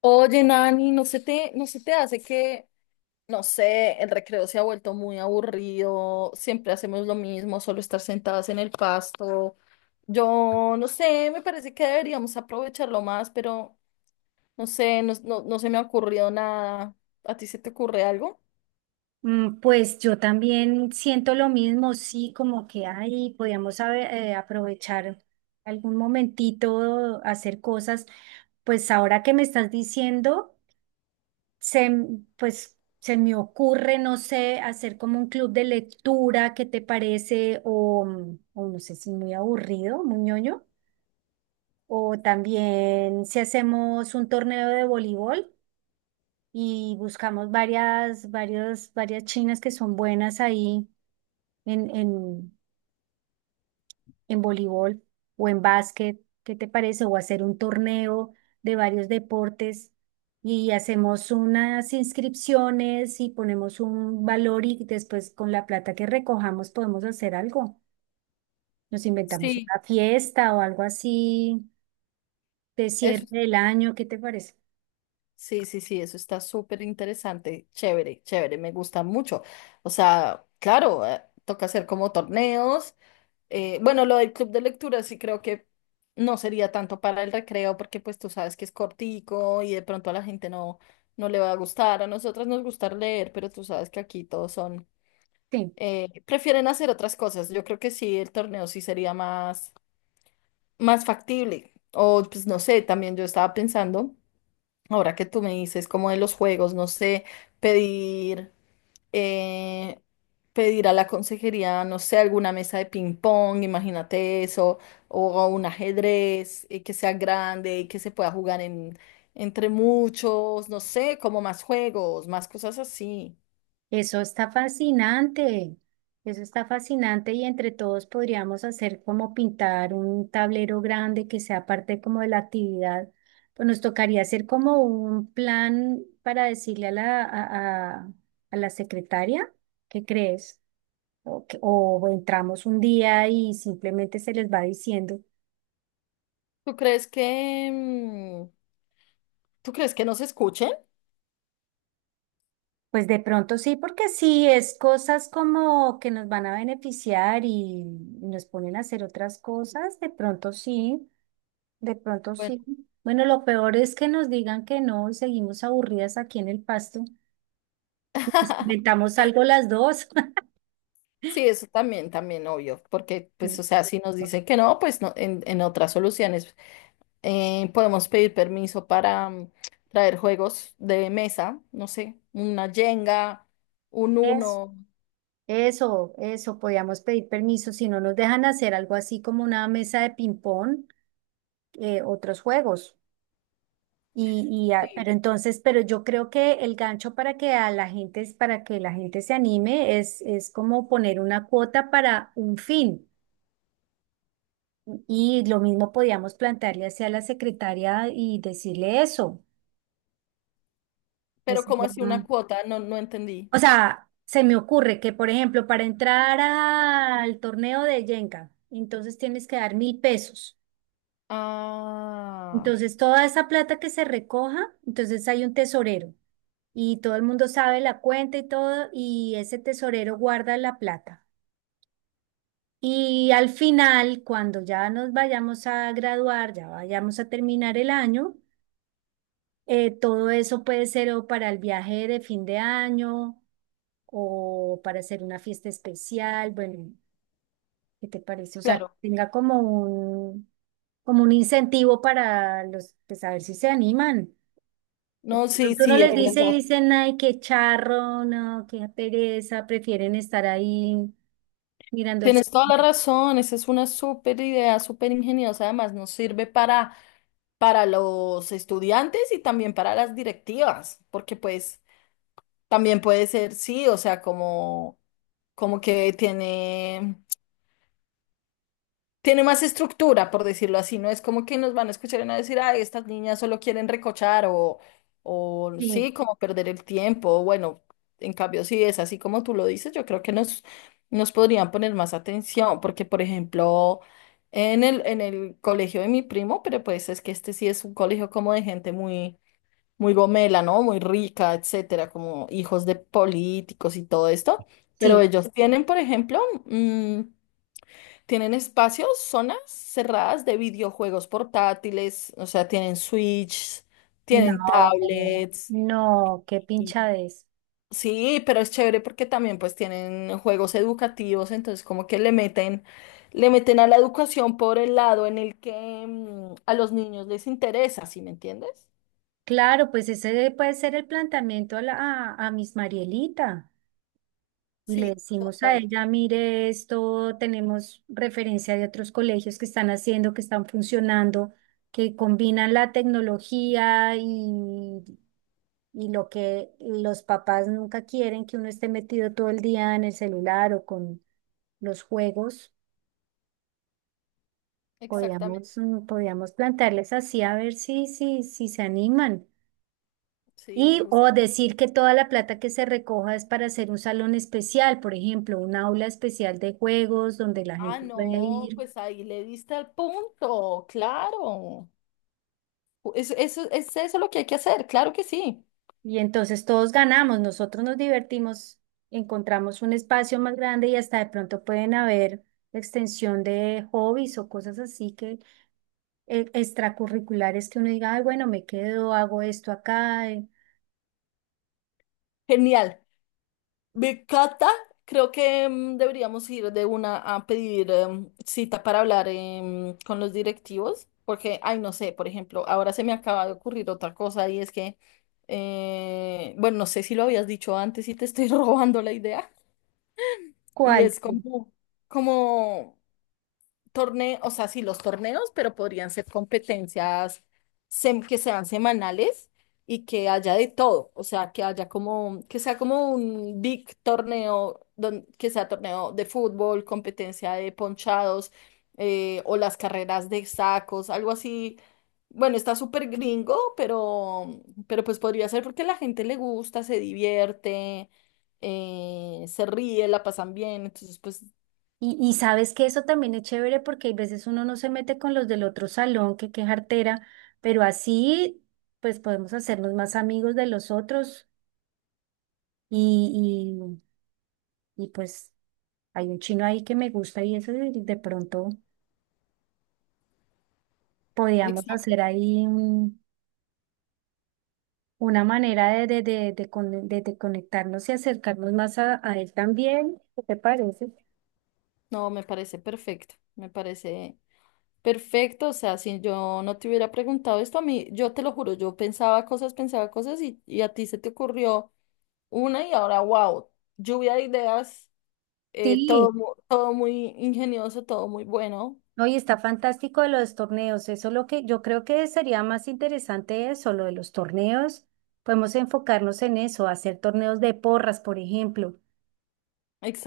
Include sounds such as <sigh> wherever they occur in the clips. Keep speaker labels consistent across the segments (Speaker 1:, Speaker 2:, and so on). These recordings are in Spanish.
Speaker 1: Oye, Nani, ¿no se te hace que, no sé, el recreo se ha vuelto muy aburrido, siempre hacemos lo mismo, solo estar sentadas en el pasto? Yo, no sé, me parece que deberíamos aprovecharlo más, pero no sé, no se me ha ocurrido nada. ¿A ti se te ocurre algo?
Speaker 2: Pues yo también siento lo mismo, sí, como que ahí podíamos haber, aprovechar algún momentito, hacer cosas. Pues ahora que me estás diciendo, pues se me ocurre, no sé, hacer como un club de lectura, ¿qué te parece? O no sé si muy aburrido, muy ñoño. O también si hacemos un torneo de voleibol y buscamos varias chinas que son buenas ahí en, en, en voleibol o en básquet, ¿qué te parece? O hacer un torneo de varios deportes y hacemos unas inscripciones y ponemos un valor y después con la plata que recojamos podemos hacer algo. Nos inventamos
Speaker 1: Sí.
Speaker 2: una fiesta o algo así de cierre
Speaker 1: Eso,
Speaker 2: del año, ¿qué te parece?
Speaker 1: sí, sí, sí, eso está súper interesante, chévere, chévere, me gusta mucho. O sea, claro, toca hacer como torneos. Bueno, lo del club de lectura sí creo que no sería tanto para el recreo porque pues tú sabes que es cortico y de pronto a la gente no, no le va a gustar. A nosotras nos gusta leer, pero tú sabes que aquí todos son,
Speaker 2: Sí.
Speaker 1: prefieren hacer otras cosas. Yo creo que sí, el torneo sí sería más, más factible. O pues no sé, también yo estaba pensando, ahora que tú me dices como de los juegos, no sé, pedir eh, pedir a la consejería, no sé, alguna mesa de ping pong, imagínate eso, o un ajedrez que sea grande y que se pueda jugar en, entre muchos, no sé, como más juegos, más cosas así.
Speaker 2: Eso está fascinante, eso está fascinante y entre todos podríamos hacer como pintar un tablero grande que sea parte como de la actividad. Pues nos tocaría hacer como un plan para decirle a la secretaria, ¿qué crees? O entramos un día y simplemente se les va diciendo.
Speaker 1: ¿Tú crees que, tú crees que nos escuchen?
Speaker 2: Pues de pronto sí, porque sí, es cosas como que nos van a beneficiar y nos ponen a hacer otras cosas, de pronto sí. De pronto
Speaker 1: Bueno.
Speaker 2: sí. Bueno, lo peor es que nos digan que no y seguimos aburridas aquí en el pasto y nos
Speaker 1: <laughs>
Speaker 2: inventamos algo las dos. <laughs>
Speaker 1: Sí, eso también, también, obvio, porque pues,
Speaker 2: Sí.
Speaker 1: o sea, si nos dicen que no, pues no, en otras soluciones. Podemos pedir permiso para traer juegos de mesa, no sé, una Jenga, un
Speaker 2: Eso,
Speaker 1: Uno,
Speaker 2: eso, podíamos pedir permiso si no nos dejan hacer algo así como una mesa de ping-pong, otros juegos.
Speaker 1: sí.
Speaker 2: Pero entonces, yo creo que el gancho para que a la gente, para que la gente se anime es como poner una cuota para un fin. Y lo mismo podíamos plantearle hacia la secretaria y decirle eso.
Speaker 1: ¿Pero
Speaker 2: Entonces,
Speaker 1: cómo así una
Speaker 2: no.
Speaker 1: cuota? No, no entendí.
Speaker 2: O sea, se me ocurre que, por ejemplo, para entrar al torneo de Jenga, entonces tienes que dar 1000 pesos.
Speaker 1: Ah,
Speaker 2: Entonces, toda esa plata que se recoja, entonces hay un tesorero y todo el mundo sabe la cuenta y todo, y ese tesorero guarda la plata. Y al final, cuando ya nos vayamos a graduar, ya vayamos a terminar el año, todo eso puede ser o para el viaje de fin de año o para hacer una fiesta especial, bueno, ¿qué te parece? O sea, que
Speaker 1: claro.
Speaker 2: tenga como un incentivo para los, pues a ver si se animan. De
Speaker 1: No, sí,
Speaker 2: pronto uno
Speaker 1: sí,
Speaker 2: les
Speaker 1: es
Speaker 2: bueno, dice y
Speaker 1: verdad.
Speaker 2: dicen, ay, qué charro, no, qué pereza, prefieren estar ahí mirando el...
Speaker 1: Tienes toda la razón, esa es una súper idea, súper ingeniosa. Además, nos sirve para los estudiantes y también para las directivas, porque pues también puede ser, sí, o sea, como, como que tiene tiene más estructura, por decirlo así, no es como que nos van a escuchar y van a decir, ay, estas niñas solo quieren recochar o
Speaker 2: Sí,
Speaker 1: sí, como perder el tiempo. Bueno, en cambio, si es así como tú lo dices, yo creo que nos, nos podrían poner más atención, porque, por ejemplo, en el colegio de mi primo, pero pues es que este sí es un colegio como de gente muy, muy gomela, ¿no? Muy rica, etcétera, como hijos de políticos y todo esto, pero
Speaker 2: sí,
Speaker 1: ellos tienen, por ejemplo, mm, tienen espacios, zonas cerradas de videojuegos portátiles, o sea, tienen Switch, tienen
Speaker 2: no,
Speaker 1: tablets.
Speaker 2: no, qué
Speaker 1: y-
Speaker 2: pinchadez.
Speaker 1: Sí, pero es chévere porque también pues tienen juegos educativos, entonces como que le meten a la educación por el lado en el que a los niños les interesa, ¿sí me entiendes?
Speaker 2: Claro, pues ese puede ser el planteamiento a, la, a Miss Marielita. Y le
Speaker 1: Sí,
Speaker 2: decimos a
Speaker 1: total,
Speaker 2: ella, mire, esto tenemos referencia de otros colegios que están haciendo, que están funcionando, que combinan la tecnología y lo que los papás nunca quieren, que uno esté metido todo el día en el celular o con los juegos.
Speaker 1: exactamente,
Speaker 2: Podíamos plantearles así a ver si se animan.
Speaker 1: sí, me
Speaker 2: Y o
Speaker 1: gusta.
Speaker 2: decir que toda la plata que se recoja es para hacer un salón especial, por ejemplo, un aula especial de juegos donde la
Speaker 1: Ah,
Speaker 2: gente puede
Speaker 1: no,
Speaker 2: ir.
Speaker 1: pues ahí le diste al punto, claro. Eso es eso lo que hay que hacer, claro que sí.
Speaker 2: Y entonces todos ganamos, nosotros nos divertimos, encontramos un espacio más grande y hasta de pronto pueden haber extensión de hobbies o cosas así que extracurriculares que uno diga, ay, bueno, me quedo, hago esto acá.
Speaker 1: Genial. Me Cata, creo que deberíamos ir de una a pedir cita para hablar con los directivos, porque, ay, no sé, por ejemplo, ahora se me acaba de ocurrir otra cosa y es que, bueno, no sé si lo habías dicho antes y te estoy <laughs> robando la idea, y
Speaker 2: ¿Cuál?
Speaker 1: es como, como torneos, o sea, sí, los torneos, pero podrían ser competencias que sean semanales y que haya de todo, o sea, que haya como, que sea como un big torneo, que sea torneo de fútbol, competencia de ponchados o las carreras de sacos, algo así. Bueno, está súper gringo, pero pues podría ser porque a la gente le gusta, se divierte, se ríe, la pasan bien, entonces pues...
Speaker 2: Y sabes que eso también es chévere porque hay veces uno no se mete con los del otro salón, que qué jartera, pero así pues podemos hacernos más amigos de los otros y, y, pues hay un chino ahí que me gusta y eso de pronto podíamos
Speaker 1: Exacto.
Speaker 2: hacer ahí un- una manera de conectarnos y acercarnos más a, él también. ¿Qué te parece?
Speaker 1: No, me parece perfecto, me parece perfecto. O sea, si yo no te hubiera preguntado esto a mí, yo te lo juro, yo pensaba cosas y a ti se te ocurrió una y ahora, wow, lluvia de ideas, todo,
Speaker 2: Sí.
Speaker 1: todo muy ingenioso, todo muy bueno.
Speaker 2: No, y está fantástico lo de los torneos. Eso es lo que yo creo que sería más interesante eso, lo de los torneos. Podemos enfocarnos en eso, hacer torneos de porras, por ejemplo.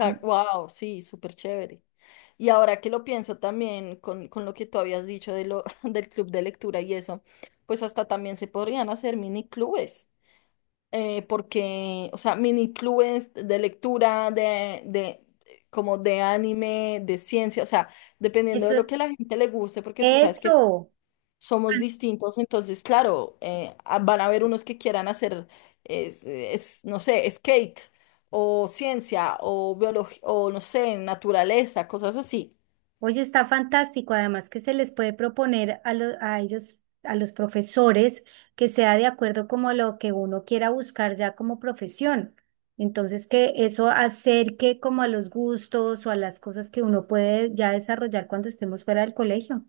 Speaker 2: Am-
Speaker 1: wow, sí, súper chévere. Y ahora que lo pienso también con lo que tú habías dicho de lo, <laughs> del club de lectura y eso, pues hasta también se podrían hacer mini clubes. Porque, o sea, mini clubes de lectura, de, como de anime, de ciencia, o sea, dependiendo de
Speaker 2: Eso,
Speaker 1: lo que a la gente le guste, porque tú sabes que
Speaker 2: eso.
Speaker 1: somos distintos, entonces, claro, van a haber unos que quieran hacer, no sé, skate o ciencia o biología o, no sé, naturaleza, cosas así.
Speaker 2: Oye, está fantástico. Además que se les puede proponer a, a ellos, a los profesores, que sea de acuerdo como a lo que uno quiera buscar ya como profesión. Entonces, que eso acerque como a los gustos o a las cosas que uno puede ya desarrollar cuando estemos fuera del colegio.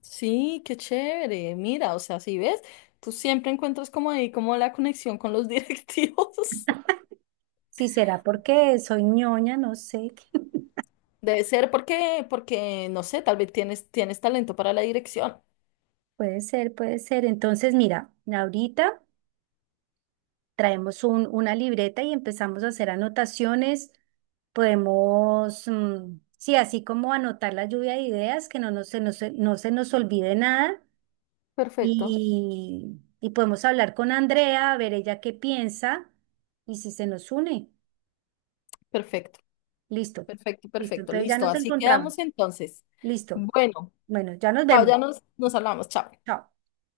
Speaker 1: Sí, qué chévere. Mira, o sea, si ves, tú siempre encuentras como ahí como la conexión con los <laughs> directivos.
Speaker 2: Si será porque soy ñoña, no sé. <laughs>
Speaker 1: Debe ser porque, porque, no sé, tal vez tienes, tienes talento para la dirección.
Speaker 2: Puede ser, puede ser. Entonces, mira, ahorita traemos un- una libreta y empezamos a hacer anotaciones. Podemos, sí, así como anotar la lluvia de ideas, que no, no se nos olvide nada.
Speaker 1: Perfecto,
Speaker 2: Y podemos hablar con Andrea, a ver ella qué piensa y si se nos une.
Speaker 1: perfecto,
Speaker 2: Listo,
Speaker 1: perfecto,
Speaker 2: listo.
Speaker 1: perfecto.
Speaker 2: Entonces ya
Speaker 1: Listo,
Speaker 2: nos
Speaker 1: así quedamos
Speaker 2: encontramos.
Speaker 1: entonces.
Speaker 2: Listo.
Speaker 1: Bueno,
Speaker 2: Bueno, ya nos
Speaker 1: chao,
Speaker 2: vemos.
Speaker 1: ya nos, nos hablamos, chao.
Speaker 2: Chao.